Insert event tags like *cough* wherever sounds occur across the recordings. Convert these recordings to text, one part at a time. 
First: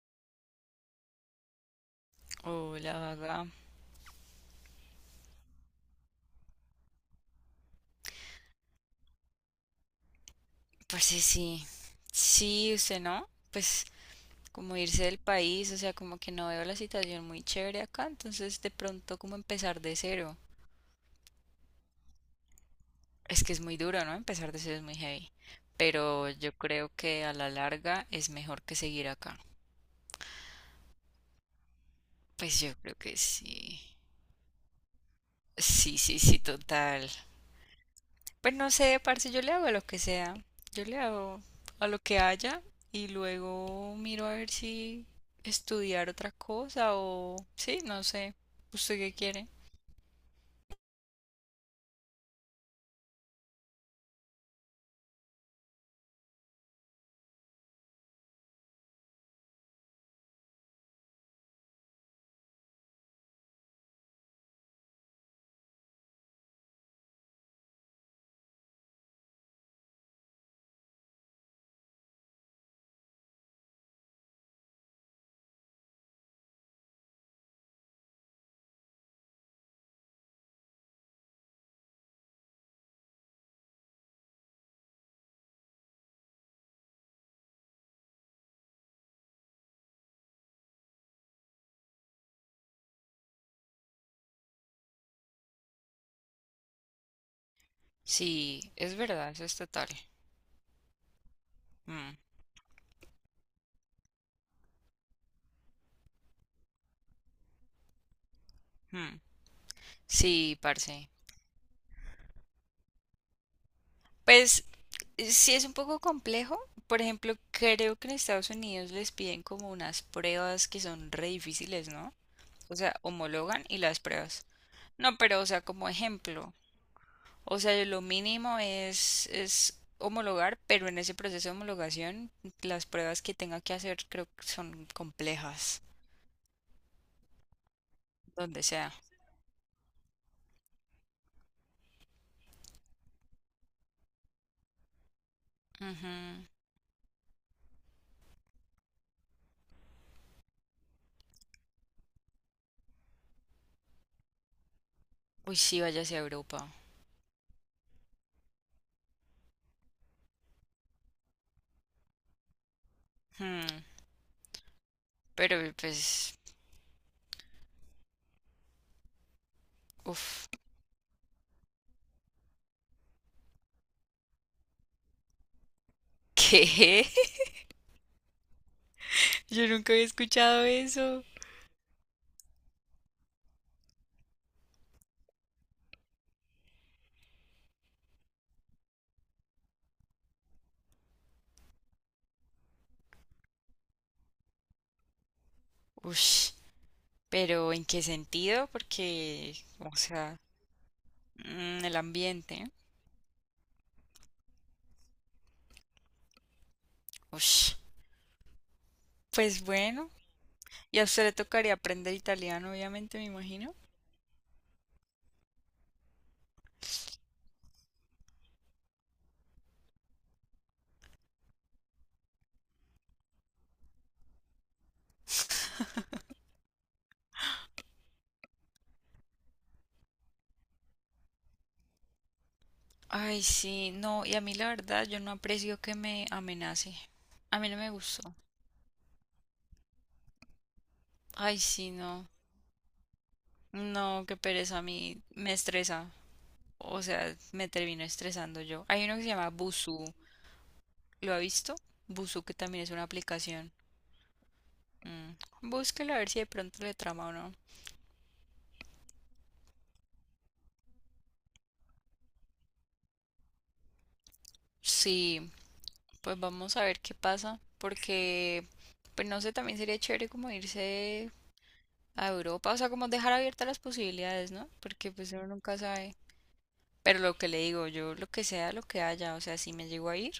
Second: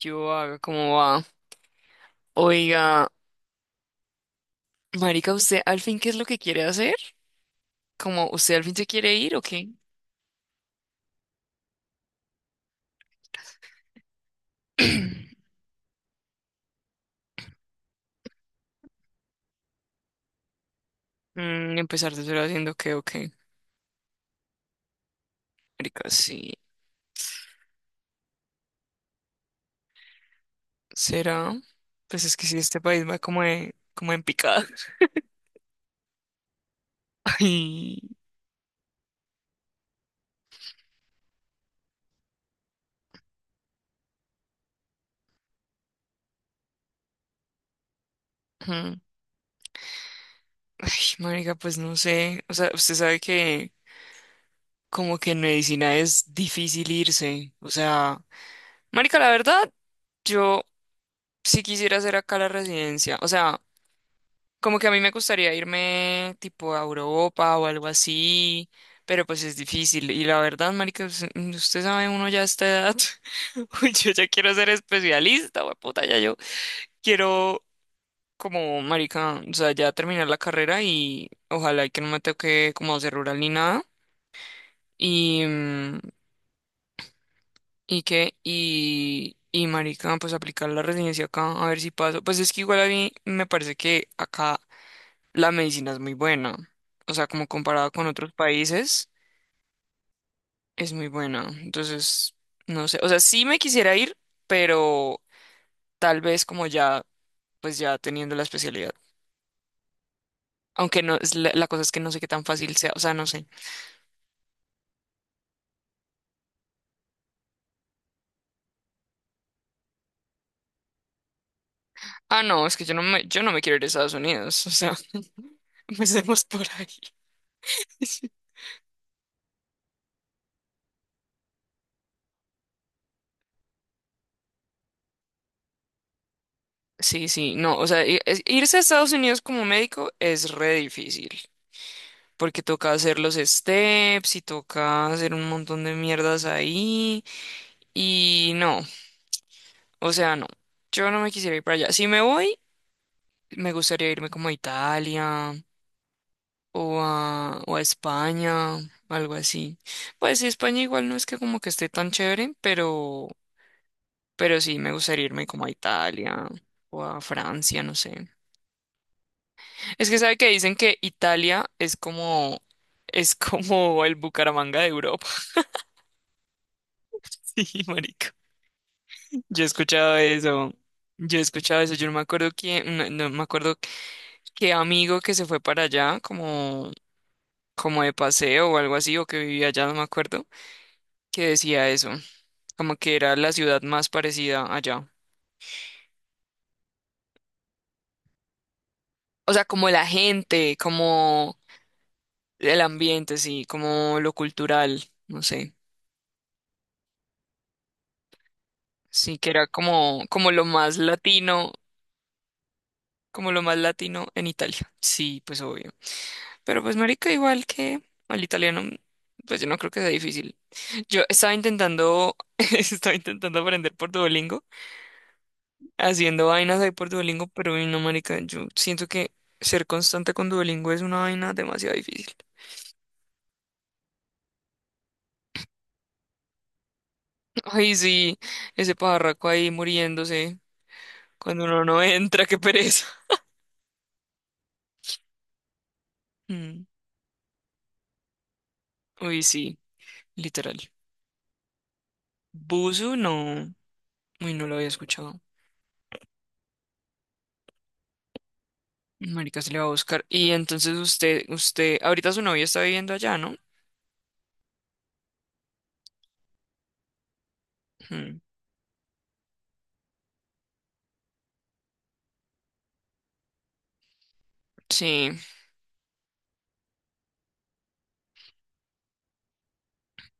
Yo haga como va. Oh, la Oiga, verdad. marica, ¿usted al fin qué es lo que quiere hacer? ¿Como usted al fin se quiere ir o qué? Pues sí. Sí, usted no. Pues como irse del *clears throat* país, o sea, como que no veo la situación muy chévere acá, entonces de pronto como empezar de cero. Empezar de cero haciendo qué o qué. Es que es muy duro, ¿no? Empezar de cero es muy heavy. Marica, Pero sí. yo creo que a la larga es mejor que seguir acá. ¿Será? Pues es que si Pues yo este creo país que va sí. como en picada. *laughs* Sí, total. Ay, Pues no sé, parce, yo le hago a lo que sea. Yo le hago a lo que haya y luego miro a ver si estudiar otra cosa o... Sí, no sé. ¿Usted mm, qué quiere? Marica, pues no sé. O sea, usted sabe que como que en medicina es difícil irse. O sea, marica, la verdad, yo sí quisiera hacer acá la residencia. O sea, como que a mí me gustaría irme tipo a Europa o algo así, pero pues es difícil. Y la verdad, marica, usted sabe, uno ya a esta edad, *laughs* uy, yo ya quiero ser especialista, puta, ya yo quiero como, marica, o sea, ya terminar la carrera y ojalá y que no me toque como hacer rural ni nada. Y, mm, y marica, pues aplicar la residencia acá, a ver si paso. Pues es que igual a mí me parece que acá la medicina es muy buena. O sea, como comparada con otros Sí, es países, verdad, eso es total. es muy buena. Mm, Entonces, no sé. O sea, sí me quisiera ir, pero tal vez como ya, pues ya teniendo la especialidad. mm. Sí, Aunque parce. no, es la cosa es que no sé qué tan fácil sea. O sea, no sé. Pues sí es un poco complejo. Por ejemplo, creo que en Estados Unidos les piden como unas pruebas que son re difíciles, ¿no? Ah, no, es O que sea, yo no me homologan quiero y ir a las Estados pruebas. Unidos. O sea, No, pero o sea, *laughs* como empecemos ejemplo. por ahí. O sea, lo *laughs* mínimo es, homologar, pero en ese proceso de homologación, las pruebas que tenga que hacer creo que son complejas, Sí, sí, no, o sea, donde irse a sea. Estados Unidos como médico es re difícil, porque toca hacer los steps y toca hacer un montón de Ujú. mierdas ahí. Y no, o sea, no. Yo no me quisiera ir para allá. Si me voy, me gustaría irme como a Italia Uy, sí, váyase a Europa. o o a España, algo así. Pues sí, España igual no es que como que esté tan chévere, Hmm. pero sí me gustaría irme como a Pero pues, Italia o a Francia, no sé. Es que sabe que uff, dicen que Italia es como el Bucaramanga de Europa. ¿qué? *laughs* Sí, marica. *laughs* Yo he Yo nunca había escuchado escuchado eso. eso. Yo he escuchado eso. Yo no me acuerdo quién, no me acuerdo qué amigo que se fue para allá, como, como de paseo o algo así, o que vivía allá, no me acuerdo, que decía eso, como que era la ciudad más parecida allá. Ush, pero ¿en qué sentido? O Porque, sea, como o la sea, gente, como mm, el ambiente. el ambiente, sí, como lo cultural, no sé. Ush. Sí, que Pues era bueno, como, como lo y más a usted le latino, tocaría aprender italiano, obviamente, me como lo imagino. más latino en Italia. Sí, pues obvio. Pero pues marica, igual que al italiano, pues yo no creo que sea difícil. Yo estaba intentando, *laughs* estaba intentando aprender por Duolingo, haciendo vainas ahí por Duolingo, pero uy, no marica, yo siento que ser constante con Duolingo es una vaina demasiado difícil. Ay, sí, no, y a mí la verdad yo no aprecio que me amenace. A *laughs* mí no me Ay, gustó. sí, ese pajarraco ahí muriéndose Ay, cuando uno sí, no no. entra, qué pereza. *laughs* No, qué pereza, a mí me estresa. Mm, O sea, me termino estresando yo. Hay uno que se uy, llama sí, Busuu. literal. ¿Lo ha visto? Busuu, que también es una Buzu, no, aplicación. uy, no lo había Mm. escuchado. Búsquelo a ver si de pronto le trama o no. Marica se le va a buscar. Y entonces ahorita su novia está viviendo allá, ¿no? Sí, pues vamos a ver qué pasa. Mm, Porque, pues no sé, también sería chévere como irse a Europa. O sea, como dejar abiertas las posibilidades, ¿no? Porque pues sí, uno nunca sabe. Pero lo que le digo, yo lo que sea, lo que haya, o sea, si me llego a ir,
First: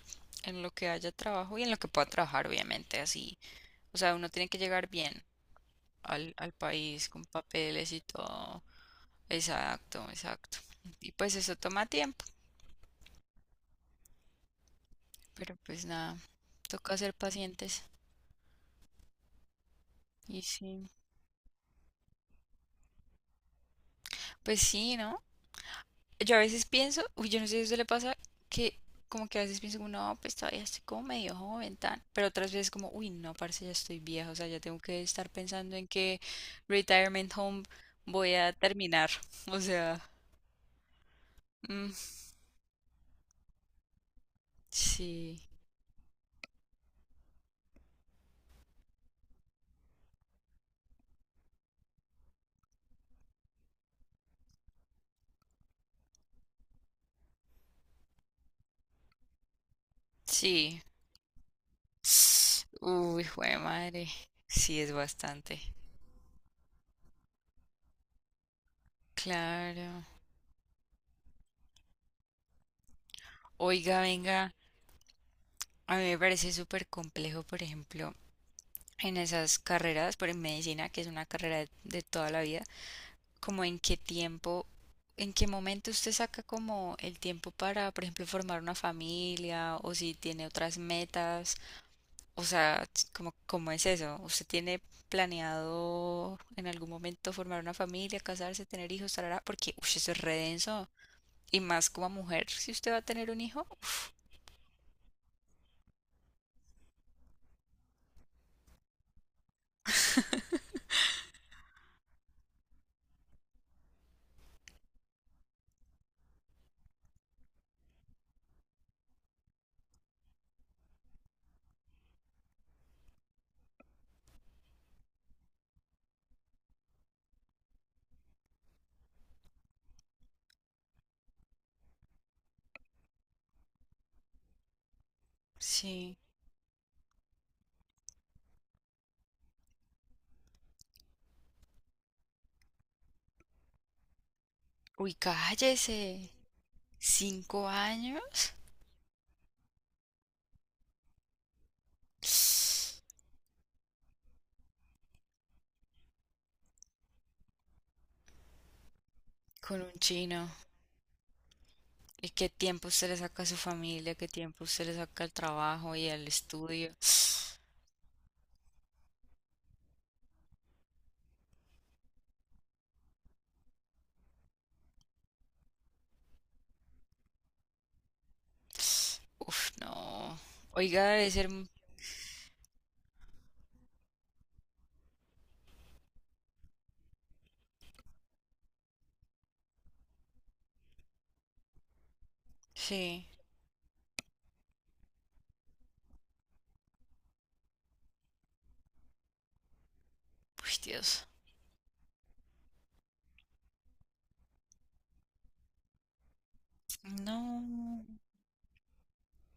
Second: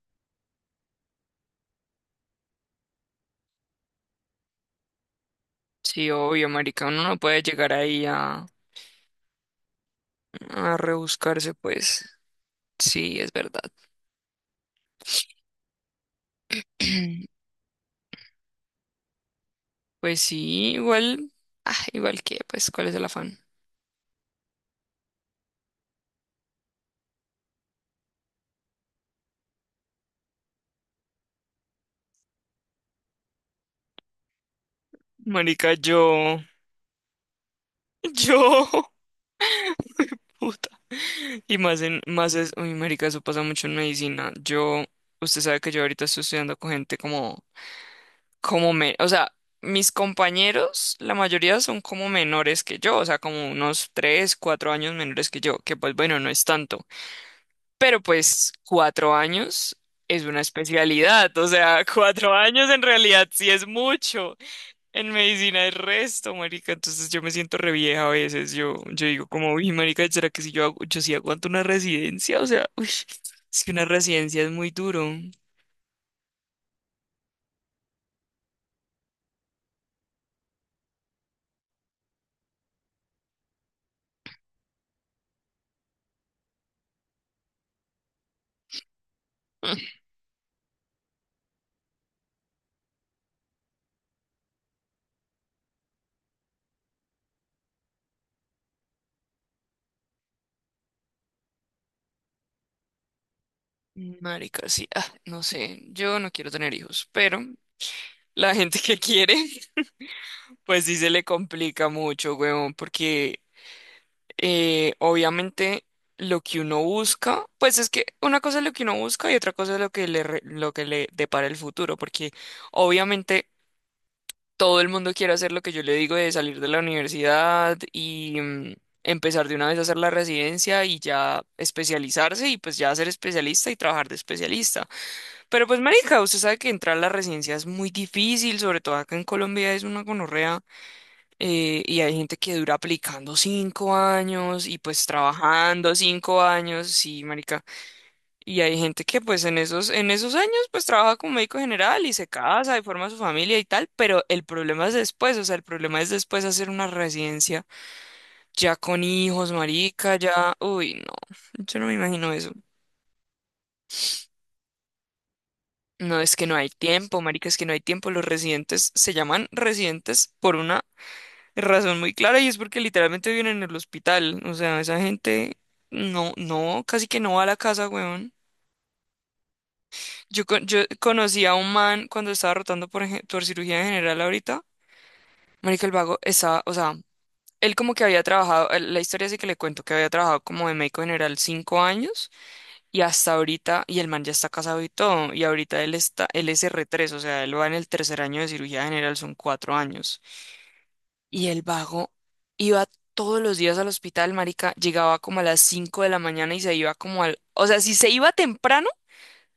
en lo que haya trabajo y en lo que pueda trabajar, obviamente, así. O sea, uno tiene que llegar bien sí, al, obvio, al marica, uno país no con puede llegar papeles y ahí todo. Exacto, exacto. a Y pues rebuscarse, eso toma pues tiempo, sí, es verdad. pero pues nada, toca ser *clears throat* pacientes. Pues Y sí, sí, igual, ah, igual que, pues, ¿cuál es el afán? pues sí, ¿no? Yo a veces pienso, uy, yo no sé si a usted le pasa, que como que a veces pienso, como, no, pues todavía estoy como medio joven, tan. Pero otras veces como, uy, no, parce, ya estoy vieja, o sea, ya tengo que estar Marica, pensando en qué yo, retirement home voy yo, a terminar. *laughs* O sea, *laughs* puta. Y mm, más es, uy, marica, eso pasa mucho en medicina. Yo, sí, usted sabe que yo ahorita estoy estudiando con gente como, o sea, mis compañeros, la mayoría son como menores que yo, o sea, como unos tres, cuatro años menores que yo, que pues bueno, no es tanto. Pero pues cuatro años es una sí. especialidad, o sea, *laughs* cuatro años en Uy, realidad sí jue es madre. mucho. Sí, es En bastante. medicina es resto, marica. Entonces yo me siento re vieja a veces. Yo digo como, uy, Claro. marica, ¿será que si yo hago, yo sí aguanto una residencia? O sea, uy, es que una Oiga, residencia es venga, muy duro. a mí me parece súper complejo, por ejemplo, en esas carreras, por en medicina, que es una carrera de toda la vida como en qué tiempo, en qué momento usted saca como el tiempo para, por ejemplo, formar una familia o *laughs* si tiene otras metas, o sea, como, ¿cómo es eso? ¿Usted tiene planeado en algún momento formar una familia, casarse, tener hijos, tarara? Porque, uy, eso es re denso. Y más como mujer, si usted va a tener un hijo, Mm, marica, sí, ah, no sé, yo no quiero tener hijos, pero la gente que quiere, *laughs* pues sí se le complica mucho, huevón, porque obviamente lo que uno busca, pues es que una cosa es lo que uno busca y otra cosa es lo que lo que le depara el futuro, porque obviamente todo el mundo quiere hacer lo que yo le digo de salir de la universidad y empezar de una vez a hacer la residencia y ya especializarse y pues ya ser especialista y trabajar de especialista. Pero pues sí. marica, usted sabe que entrar a la residencia es muy difícil, sobre todo acá en Colombia es una gonorrea, y hay gente que dura aplicando cinco años y pues Uy, trabajando cállese. cinco años, sí, marica. ¿Cinco años? Y hay gente que pues en en esos años pues trabaja como médico general y se casa y forma su *sniffs* familia y tal, pero el problema es después, o sea, el problema es después hacer una residencia ya con hijos, Con un marica, chino. ya, uy, no, yo no me ¿Y imagino qué eso. tiempo usted le saca a su familia? ¿Qué tiempo usted le saca al trabajo y No, al es que no hay estudio? tiempo, marica, es que no hay tiempo. Los residentes se llaman residentes por una razón muy clara y es porque literalmente viven en el hospital. O sea, esa gente no, casi que no va a la casa, weón. *sniffs* Uf, no. Yo Oiga, debe conocí ser... a m- un man cuando estaba rotando por, por cirugía general ahorita. Marica, el vago estaba, o sea, él como que había trabajado, la historia sí que le cuento, que había trabajado como de médico general cinco años y Sí. hasta ahorita, y el man ya está casado y todo, y ahorita él es R3, o sea, él va en el tercer año de cirugía general, son cuatro años. Uy, Dios. Y el vago iba todos los días al hospital, marica, llegaba como a las 5 de la mañana y se iba como al... O sea, si No. se iba temprano,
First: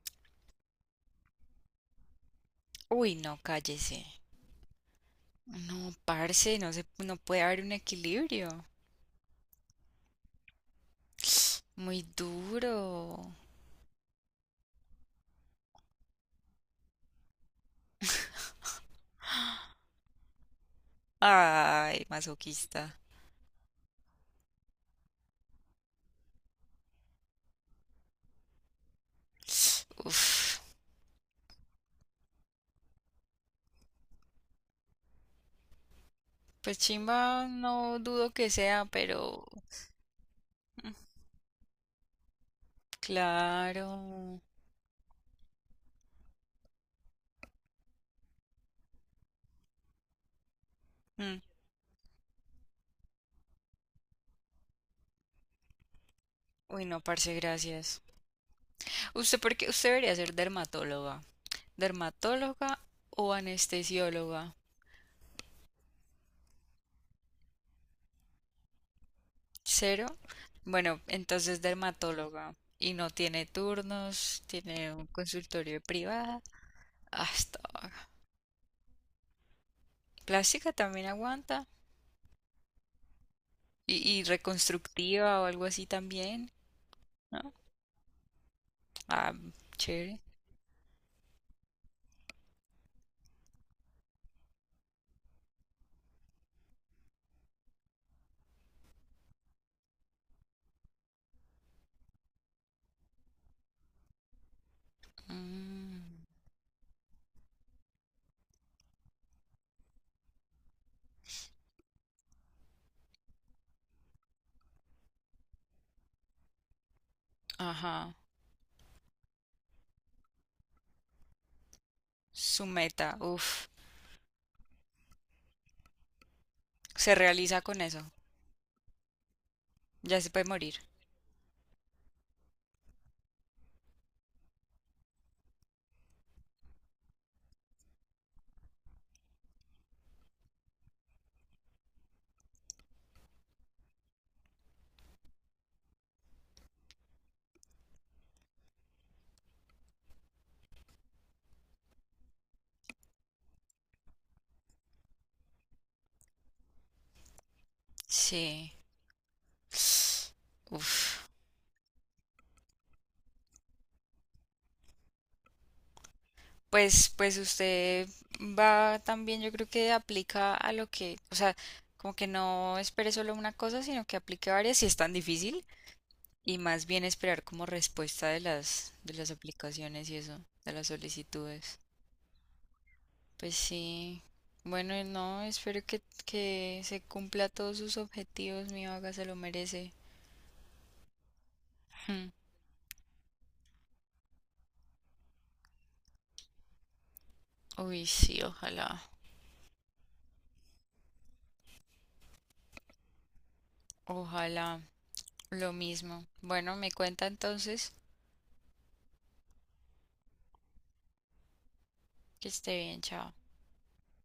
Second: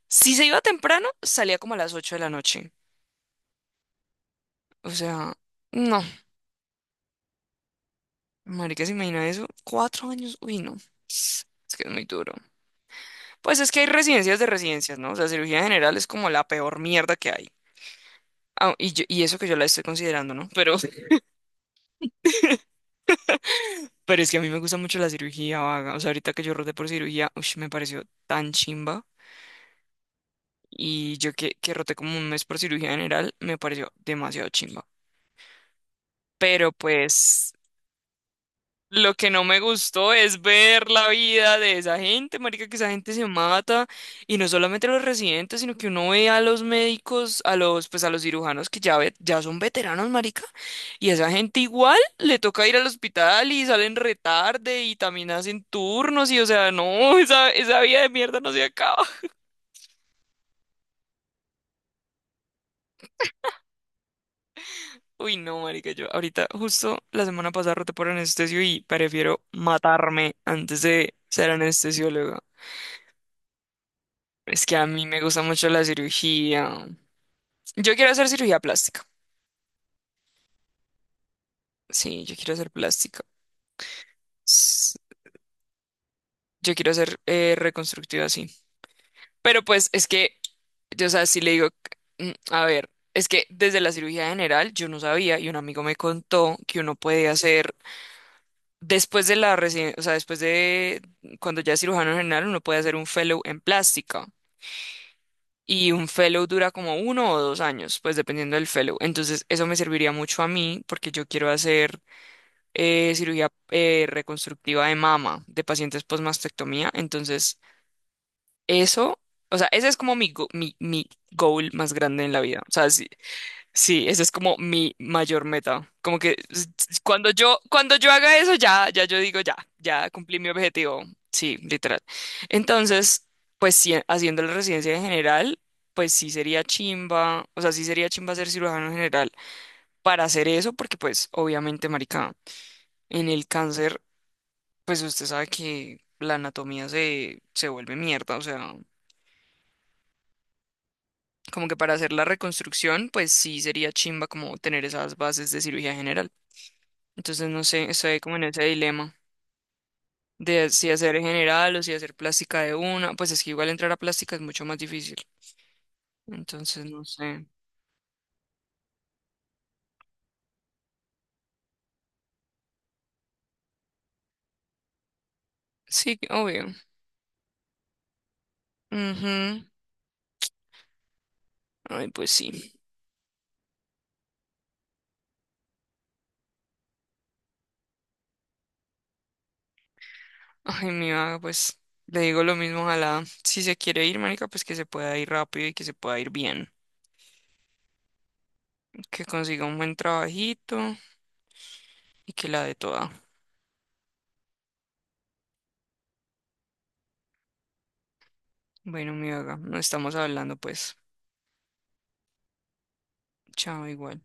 si se iba temprano, salía como a las 8 de la noche. Uy, no, cállese. O sea, No, no, parce, no se, no puede haber un equilibrio. marica, se imagina eso. Cuatro años, uy, no. Es que es muy Muy duro. duro. Pues es que hay residencias de residencias, ¿no? O sea, cirugía general es como la peor mierda que hay. Ah, y eso que yo la estoy considerando, ¿no? Pero, *laughs* Ay, masoquista. pero es que a mí me gusta mucho la cirugía vaga. O sea, ahorita que yo rodé por cirugía, uy, me pareció tan chimba. Uf. Y que roté como un mes por cirugía general, me pareció demasiado chimba. Pero Pues chimba, pues no dudo que sea, lo que no pero... me gustó es ver mm. la vida de esa gente, marica, que esa gente se mata y Claro. no solamente los residentes, sino que uno ve a los médicos, a los pues a los cirujanos que ya ya son veteranos, marica, y esa Mm. gente igual le toca ir al hospital y salen retarde y también hacen turnos y o sea, Uy, no, no, *laughs* parce, esa vida gracias. de mierda no se acaba. Usted porque usted debería ser dermatóloga. Dermatóloga o anestesióloga. Uy, no, marica, yo ahorita justo la semana pasada roté por anestesio y prefiero Cero. matarme antes Bueno, de ser entonces anestesiólogo. dermatóloga. Y no tiene turnos, Es que a tiene mí un me gusta mucho consultorio la privado. cirugía. Hasta Yo ahora. quiero hacer cirugía plástica. Plástica también aguanta. Sí, yo quiero hacer plástica. Y S- reconstructiva o algo así también, Yo quiero hacer ¿no? Reconstructiva, sí. Ah, Pero pues es chévere. que, yo, o sea, si le digo, mm, a ver, es que desde la cirugía general yo no sabía y un amigo me contó que uno puede hacer Después de la reci- o sea, después de cuando ya es cirujano general, uno puede hacer un fellow en plástica. Y Mm, un fellow dura como uno o dos años, pues dependiendo del fellow. Entonces, eso me serviría mucho a mí porque yo quiero hacer cirugía reconstructiva de mama de pacientes postmastectomía. Entonces, ajá. eso, o sea, ese es como mi goal más grande en la vida. Su O sea, si, meta. Uf. sí, esa es como mi mayor meta. Como que Se cuando realiza con cuando yo eso. haga eso, ya, ya yo digo, ya, ya Ya se cumplí puede mi morir. objetivo. Sí, literal. Entonces, pues sí, haciendo la residencia en general, pues sí sería chimba, o sea, sí sería chimba ser cirujano general para hacer eso, porque pues obviamente, marica, en el cáncer, pues usted sabe que se vuelve mierda, o sea, como que para hacer la reconstrucción, pues sí sería chimba como tener esas bases de cirugía general. Entonces, no sé, estoy como en ese Sí. dilema de si hacer Uf. general o si hacer plástica de una. Pues es que igual entrar a plástica es mucho más difícil. Entonces, no Pues, pues sé. usted va también, yo creo que aplica a lo que, o sea, como que no espere solo una cosa, sino que aplique varias si es tan difícil Sí, y obvio. más bien esperar como respuesta de las Ujú. aplicaciones y eso, de las solicitudes. Ay, pues sí. Pues sí, bueno, y no, espero que se cumpla todos sus objetivos, mi vaga se lo merece. Ay, mi vaga, pues le Hmm. digo lo mismo. Ojalá, si se quiere ir, marica, pues que se pueda ir rápido y que se pueda ir bien. Uy, sí, ojalá, Que consiga un buen trabajito y que la dé toda. ojalá, lo mismo. Bueno, me cuenta entonces Bueno, mi vaga, nos estamos hablando, pues. que esté bien, chao. Chao, igual.